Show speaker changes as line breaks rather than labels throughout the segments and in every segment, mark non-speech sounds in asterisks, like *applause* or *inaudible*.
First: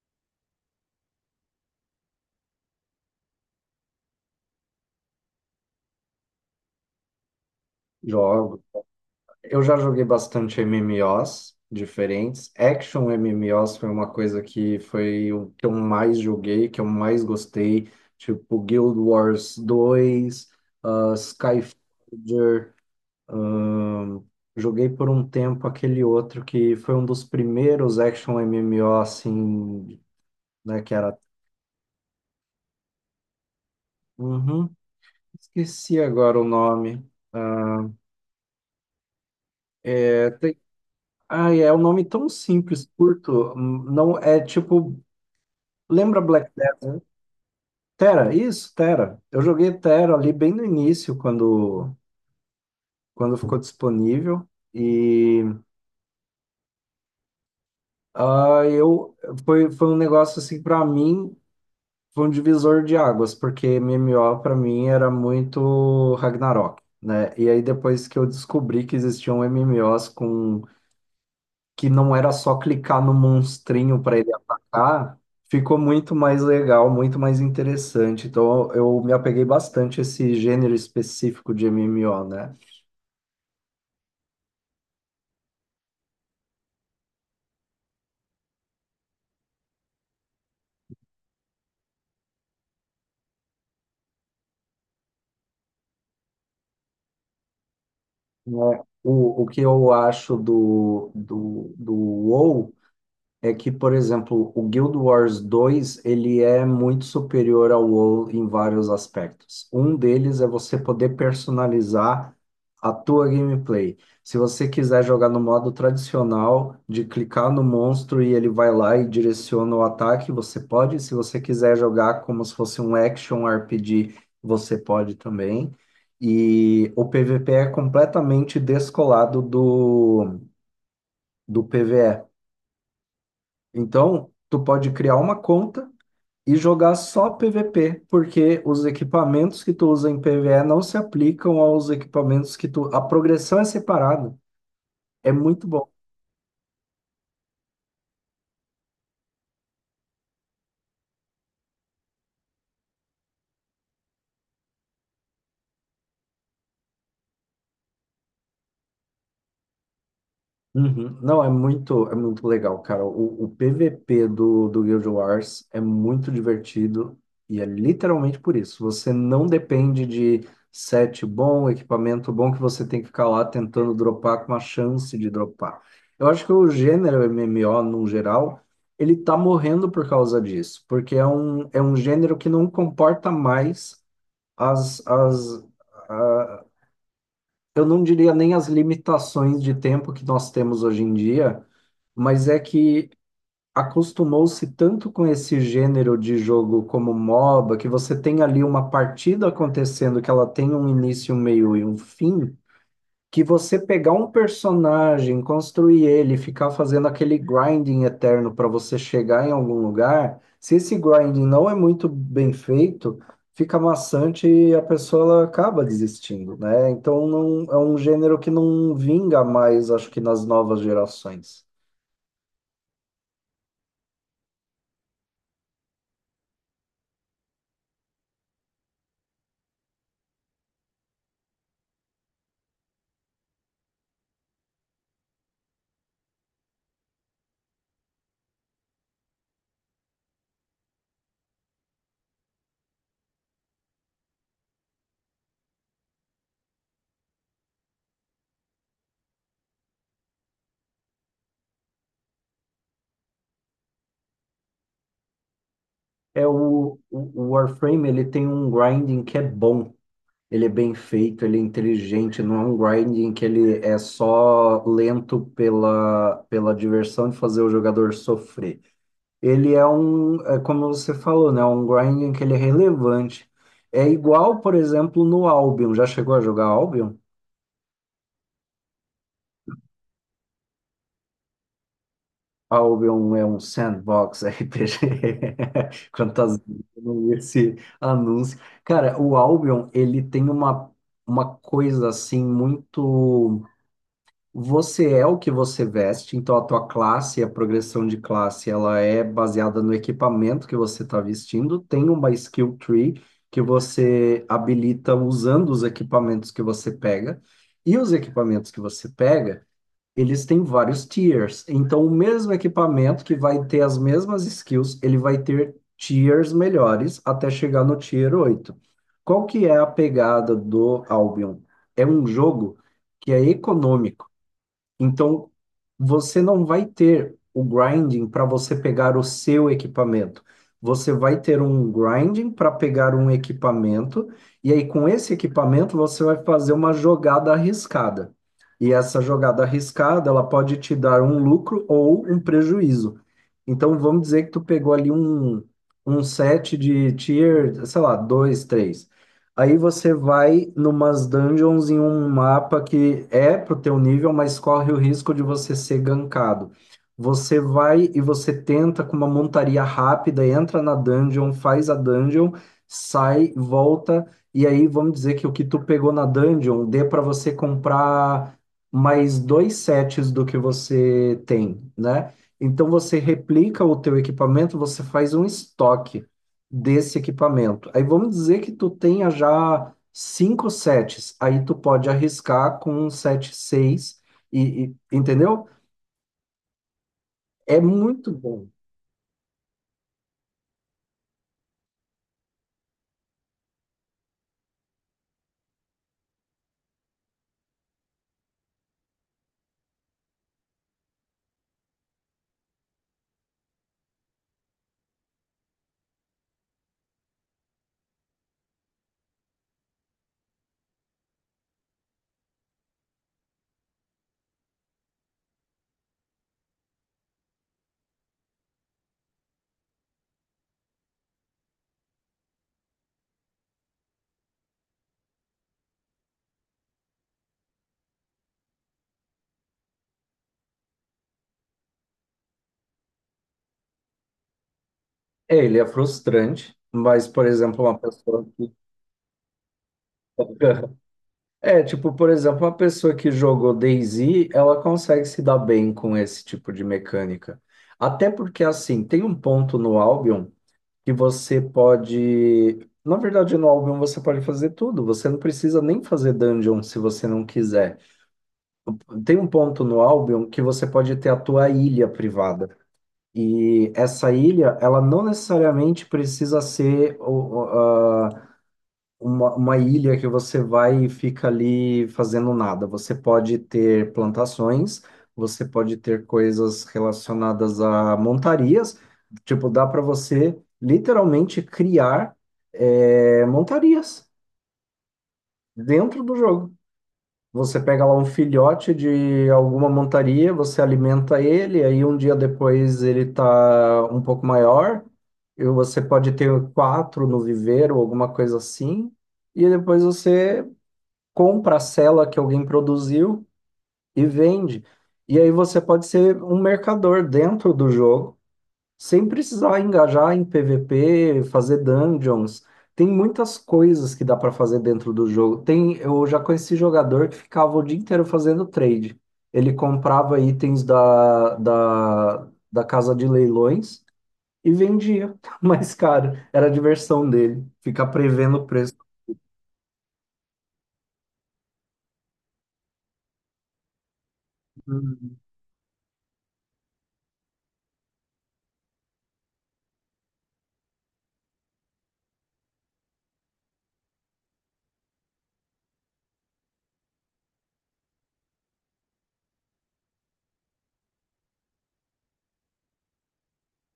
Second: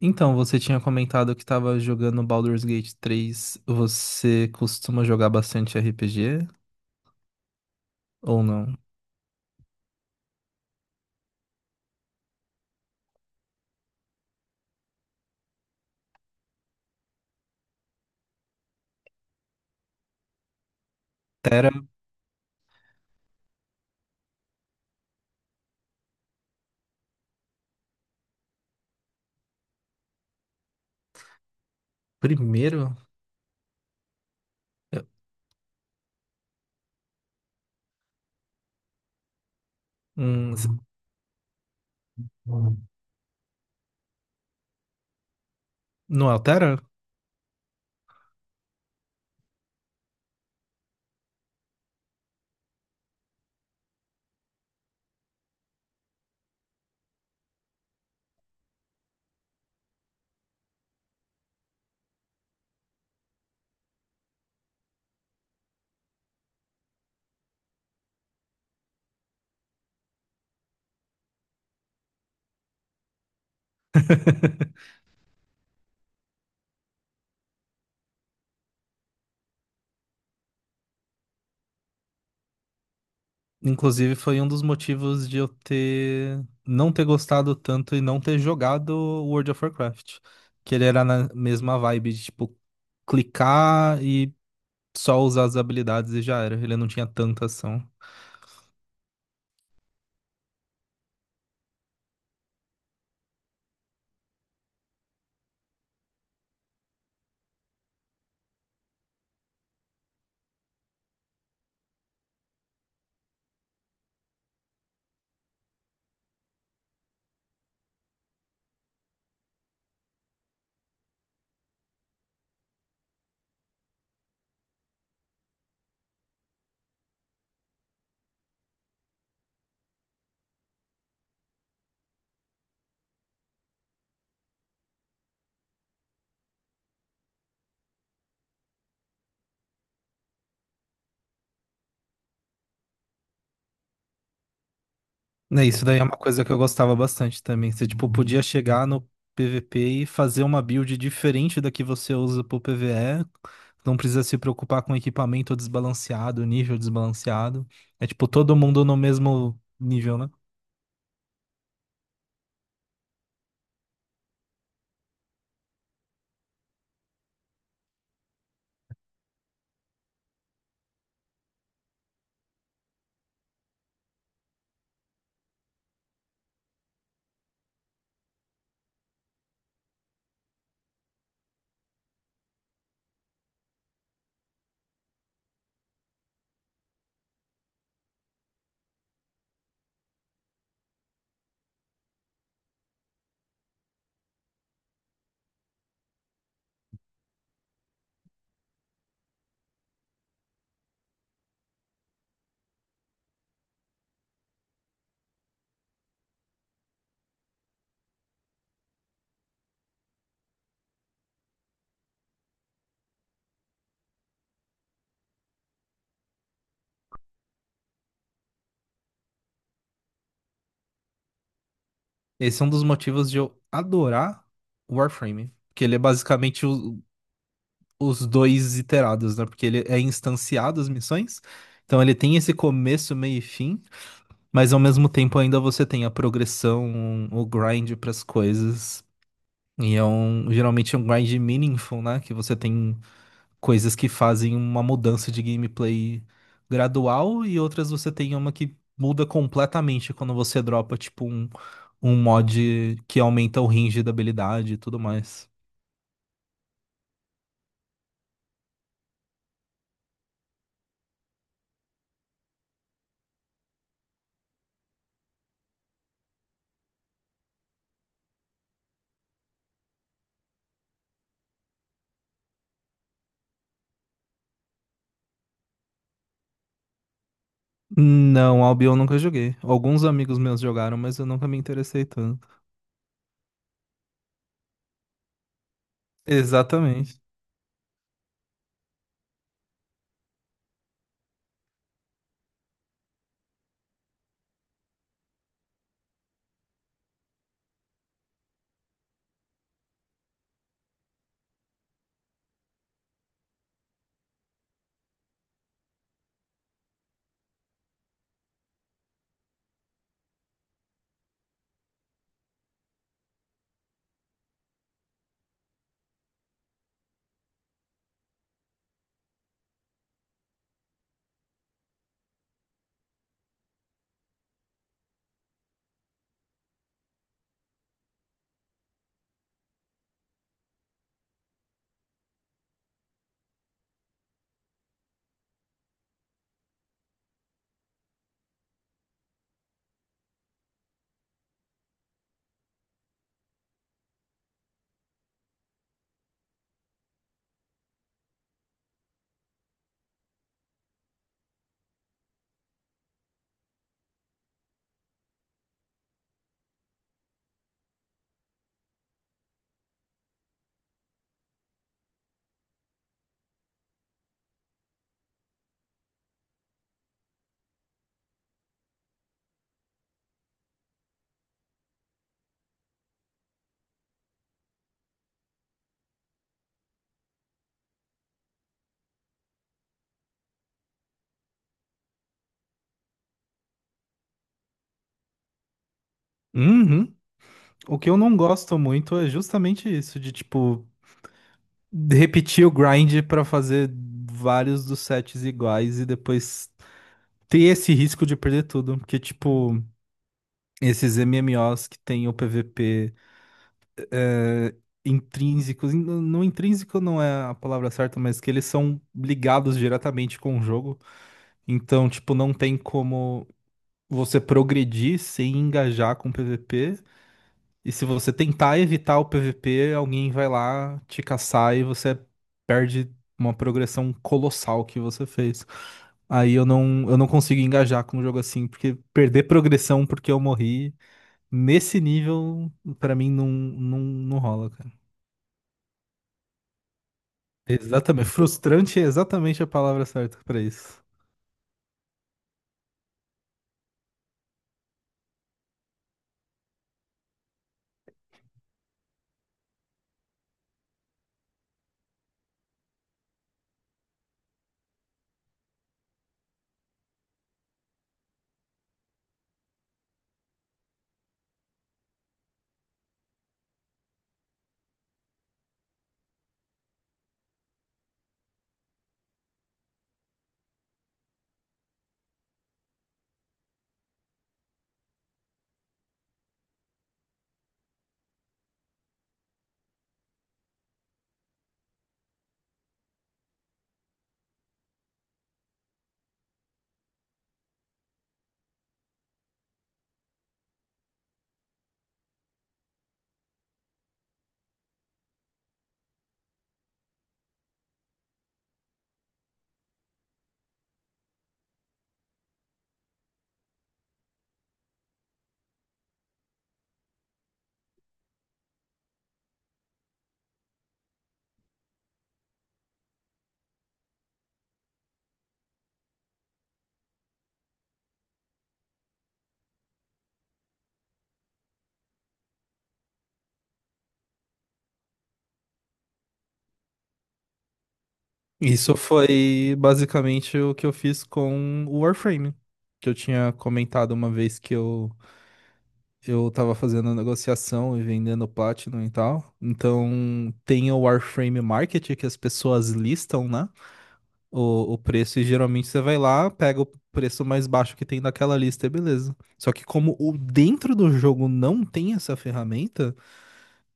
Então, você tinha comentado que estava jogando Baldur's Gate 3. Você costuma jogar bastante RPG ou
Jogo.
não?
Eu já joguei bastante MMOs diferentes. Action MMOs foi uma coisa que foi o que eu mais joguei, que eu mais gostei. Tipo Guild Wars dois,
Tera
Skyforger. ahn, joguei por um tempo aquele outro que foi um dos primeiros action MMO assim, né? Que era.
primeiro?
Uhum.
Eu-
Esqueci agora o nome. Ah, é.
Hum, s-
Ai, é um nome tão simples, curto. Não é tipo, lembra
não é o
Black
Tera?
Desert, né? Terra, isso, Terra. Eu joguei Terra ali bem no início, quando ficou disponível. E ah, eu foi um negócio assim para mim, foi um divisor de águas, porque MMO para mim era muito Ragnarok, né? E aí depois que eu descobri que existiam MMOs com que não era só clicar no monstrinho para ele
*laughs*
atacar, ficou muito mais legal, muito mais interessante. Então eu me apeguei bastante a esse gênero específico de MMO, né?
Inclusive, foi um dos motivos de eu ter não ter gostado tanto e não ter jogado World of Warcraft. Que ele era na mesma vibe de, tipo, clicar e só usar as habilidades e já era. Ele não tinha tanta ação.
Né, é. O que eu acho do WoW é que, por exemplo, o Guild Wars dois ele é muito superior ao WoW em vários aspectos. Um deles é você poder personalizar a tua gameplay. Se você quiser jogar no modo tradicional, de clicar no monstro e ele vai lá e direciona o ataque, você pode. Se você quiser jogar como se fosse um action RPG, você pode também. E o PVP é completamente descolado do PvE. Então, tu pode criar uma conta e jogar só PVP, porque os equipamentos que tu usa em PvE não se aplicam aos equipamentos que tu. A progressão é separada. É
Né,
muito
isso
bom.
daí é uma coisa que eu gostava bastante também. Você, tipo, podia chegar no PVP e fazer uma build diferente da que você usa pro PvE. Não precisa se preocupar com equipamento desbalanceado, nível desbalanceado. É, tipo, todo mundo no mesmo nível, né?
Uhum. Não, é muito legal, cara. O PVP do Guild Wars é muito divertido e é literalmente por isso. Você não depende de set bom, equipamento bom que você tem que ficar lá tentando dropar com uma chance de dropar. Eu acho que o gênero MMO, no geral, ele tá morrendo por causa disso, porque é um gênero que não comporta mais as, as, eu não diria nem as limitações de tempo que nós temos hoje em dia, mas é que acostumou-se tanto com esse gênero de jogo como MOBA, que você tem ali uma partida acontecendo, que ela tem um início, um meio e um fim, que você pegar um personagem, construir ele, ficar fazendo aquele grinding eterno para você chegar em algum lugar, se esse grinding não é muito bem feito, fica maçante e a pessoa ela acaba desistindo, né? Então não, é um gênero que não vinga mais, acho que nas novas gerações.
Esse é um dos motivos de eu adorar o Warframe. Porque ele é basicamente o- os dois iterados, né? Porque ele é instanciado as missões. Então ele tem esse começo, meio e fim. Mas ao mesmo tempo ainda você tem a progressão, o grind pras coisas. Geralmente é um grind meaningful, né? Que você tem coisas que fazem uma mudança de gameplay gradual e outras você tem uma que muda completamente quando você dropa, tipo, um mod que aumenta o range da habilidade e tudo mais.
É o Warframe, ele tem um grinding que é bom. Ele é bem feito, ele é inteligente, não é um grinding que ele é só lento pela diversão de fazer o jogador sofrer. Ele é como você falou, né? Um grinding que ele é relevante. É igual, por exemplo, no Albion. Já chegou a jogar Albion?
Não, Albion eu nunca joguei. Alguns amigos meus jogaram, mas eu nunca me interessei tanto.
Albion é um sandbox RPG. *laughs* Quantas vezes eu
Exatamente.
não li esse anúncio. Cara, o Albion, ele tem uma coisa assim muito. Você é o que você veste, então a tua classe, a progressão de classe, ela é baseada no equipamento que você está vestindo. Tem uma skill tree que você habilita usando os equipamentos que você pega. E os equipamentos que você pega, eles têm vários tiers. Então, o mesmo equipamento que vai ter as mesmas skills, ele vai ter tiers melhores até chegar no tier 8. Qual que é a pegada do Albion? É um jogo que é econômico. Então, você não vai ter o grinding para você pegar o seu equipamento. Você vai ter um grinding para pegar um equipamento, e aí com esse equipamento você vai fazer uma jogada arriscada. E essa jogada arriscada, ela pode te dar um lucro ou um prejuízo. Então, vamos dizer que tu pegou ali um set de tier, sei lá, 2, 3. Aí você vai numas dungeons em um mapa que é pro teu nível, mas corre o risco de você ser gankado. Você vai e você tenta com uma montaria rápida, entra na dungeon, faz a dungeon, sai, volta, e aí vamos dizer que o que tu pegou na dungeon dê para você comprar mais dois sets do que você tem, né? Então você replica o teu equipamento, você faz um estoque desse equipamento. Aí vamos dizer que tu tenha já cinco sets, aí tu pode arriscar com um set seis entendeu?
Uhum.
É
O que eu
muito
não
bom.
gosto muito é justamente isso, de tipo, repetir o grind pra fazer vários dos sets iguais e depois ter esse risco de perder tudo. Porque, tipo, esses MMOs que tem o PVP é, não intrínseco não é a palavra certa, mas que eles são ligados diretamente com o jogo. Então, tipo, não tem como você progredir sem engajar com o PVP. E se você tentar evitar o PVP, alguém vai lá te caçar e você perde uma progressão colossal que você fez. Aí eu não consigo engajar com um jogo assim, porque perder progressão porque eu morri, nesse nível, pra mim não rola, cara.
É, ele é frustrante, mas, por exemplo, uma
Exatamente.
pessoa que...
Frustrante é exatamente a palavra certa pra
*laughs*
isso.
É, tipo, por exemplo, uma pessoa que jogou DayZ, ela consegue se dar bem com esse tipo de mecânica. Até porque, assim, tem um ponto no Albion que você pode. Na verdade, no álbum você pode fazer tudo. Você não precisa nem fazer dungeon se você não quiser. Tem um ponto no álbum que você pode ter a tua ilha privada. E essa ilha, ela não necessariamente precisa ser o- uma ilha que você vai e fica ali fazendo nada. Você pode ter plantações, você pode ter coisas relacionadas a montarias. Tipo, dá para você literalmente criar montarias dentro do jogo. Você pega lá um filhote de alguma montaria, você alimenta ele, aí um dia depois ele tá um pouco maior, e você pode ter quatro no viveiro, alguma coisa assim, e depois você compra a cela que alguém produziu e vende. E aí você pode ser um mercador dentro do jogo, sem precisar engajar em PVP, fazer dungeons. Tem muitas coisas que dá para fazer dentro do jogo. Tem, eu já conheci jogador que ficava o dia inteiro fazendo trade. Ele comprava itens da casa de leilões e vendia *laughs* mais caro. Era a diversão dele, ficar prevendo o preço.
Isso foi basicamente o que eu fiz com o Warframe, que eu tinha comentado uma vez que eu tava fazendo negociação e vendendo Platinum e tal. Então tem o Warframe Market que as pessoas listam, né? O preço, e geralmente você vai lá, pega o preço mais baixo que tem naquela lista e beleza. Só que como o dentro do jogo não tem essa ferramenta,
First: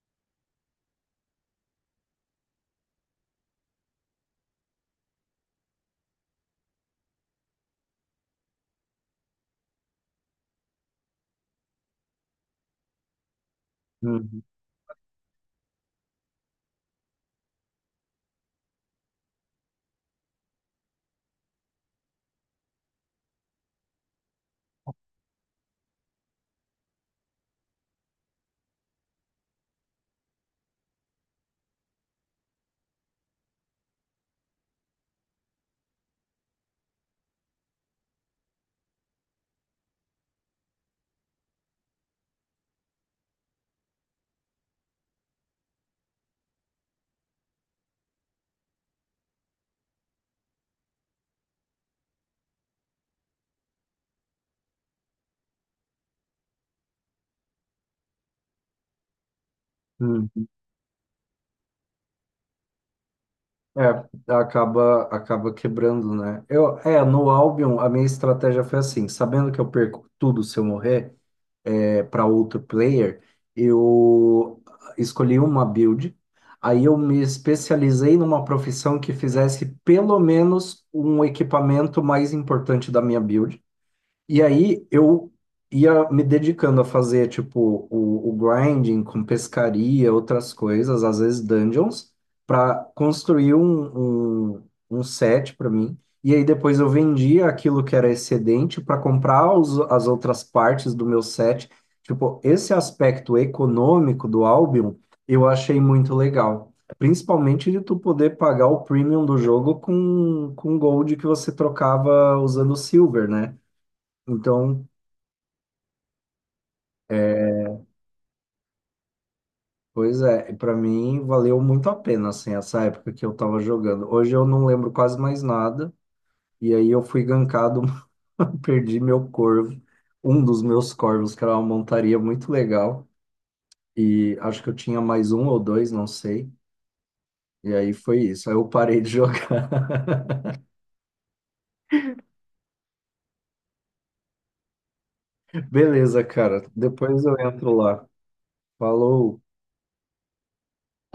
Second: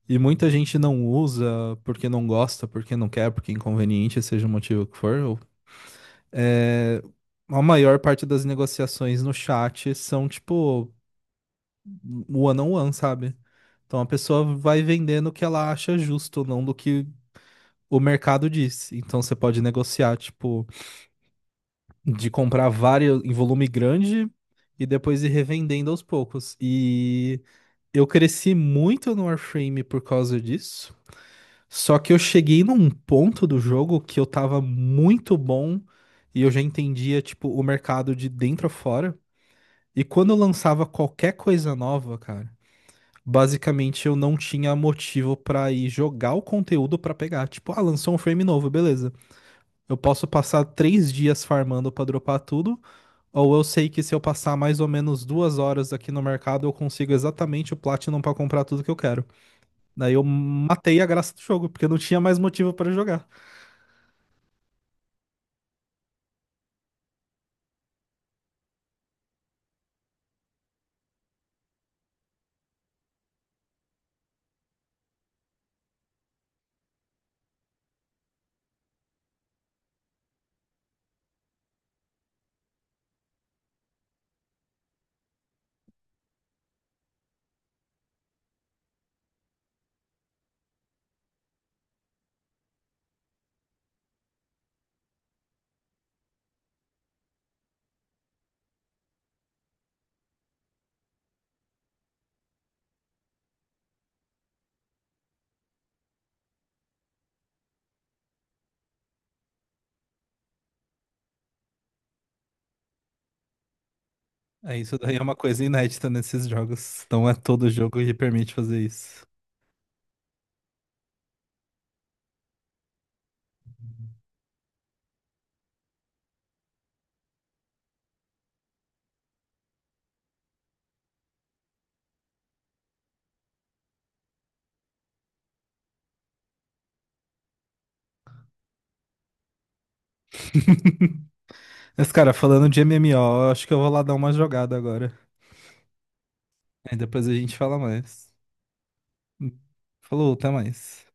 e muita gente não usa porque não gosta, porque não quer, porque é inconveniente, seja o motivo que for, é, a maior parte das negociações no chat são tipo one on one, sabe? Então a
Uhum,
pessoa vai vendendo o que ela acha justo, não do que o mercado diz. Então você pode negociar, tipo, de comprar vários em volume grande e depois ir revendendo aos poucos. E eu cresci muito no Warframe por causa disso. Só que eu cheguei num ponto do jogo que eu tava muito bom e eu já entendia, tipo, o mercado de dentro a fora. E quando eu lançava qualquer coisa nova, cara, basicamente eu não tinha motivo pra ir jogar o conteúdo pra pegar. Tipo, ah, lançou um frame novo, beleza. Eu posso passar 3 dias farmando pra dropar tudo, ou eu sei que se eu passar mais ou menos 2 horas aqui no mercado, eu consigo exatamente o Platinum pra comprar tudo que eu quero. Daí eu
uhum.
matei a graça do jogo, porque eu não tinha mais motivo pra jogar.
É, acaba quebrando, né? No Albion, a minha estratégia foi assim, sabendo que eu perco tudo se eu morrer é para outro player, eu escolhi uma build, aí eu me especializei numa profissão que fizesse pelo menos um equipamento mais importante da minha build, e aí eu ia me dedicando a fazer, tipo, o grinding com pescaria, outras coisas, às vezes dungeons, para construir um set para mim. E aí depois eu vendia aquilo que era excedente para comprar as outras partes do meu set. Tipo, esse aspecto econômico do Albion eu achei muito legal. Principalmente de tu poder pagar o premium do jogo com, gold que você trocava usando silver, né?
É,
Então,
isso daí é uma coisa inédita nesses jogos. Não é
é,
todo jogo que permite fazer isso.
pois é, para mim valeu muito a pena, assim, essa época que eu tava jogando. Hoje eu não lembro quase mais nada, e aí eu fui gankado, *laughs* perdi meu corvo, um dos meus corvos, que era uma montaria muito legal, e acho que eu tinha mais um ou dois, não sei, e aí foi isso, aí eu parei de jogar. *laughs*
Mas, cara, falando de MMO, eu acho que eu vou lá dar uma jogada agora.
Beleza, cara,
Aí
depois
depois a
eu
gente
entro
fala
lá.
mais.
Falou.
Falou, até mais.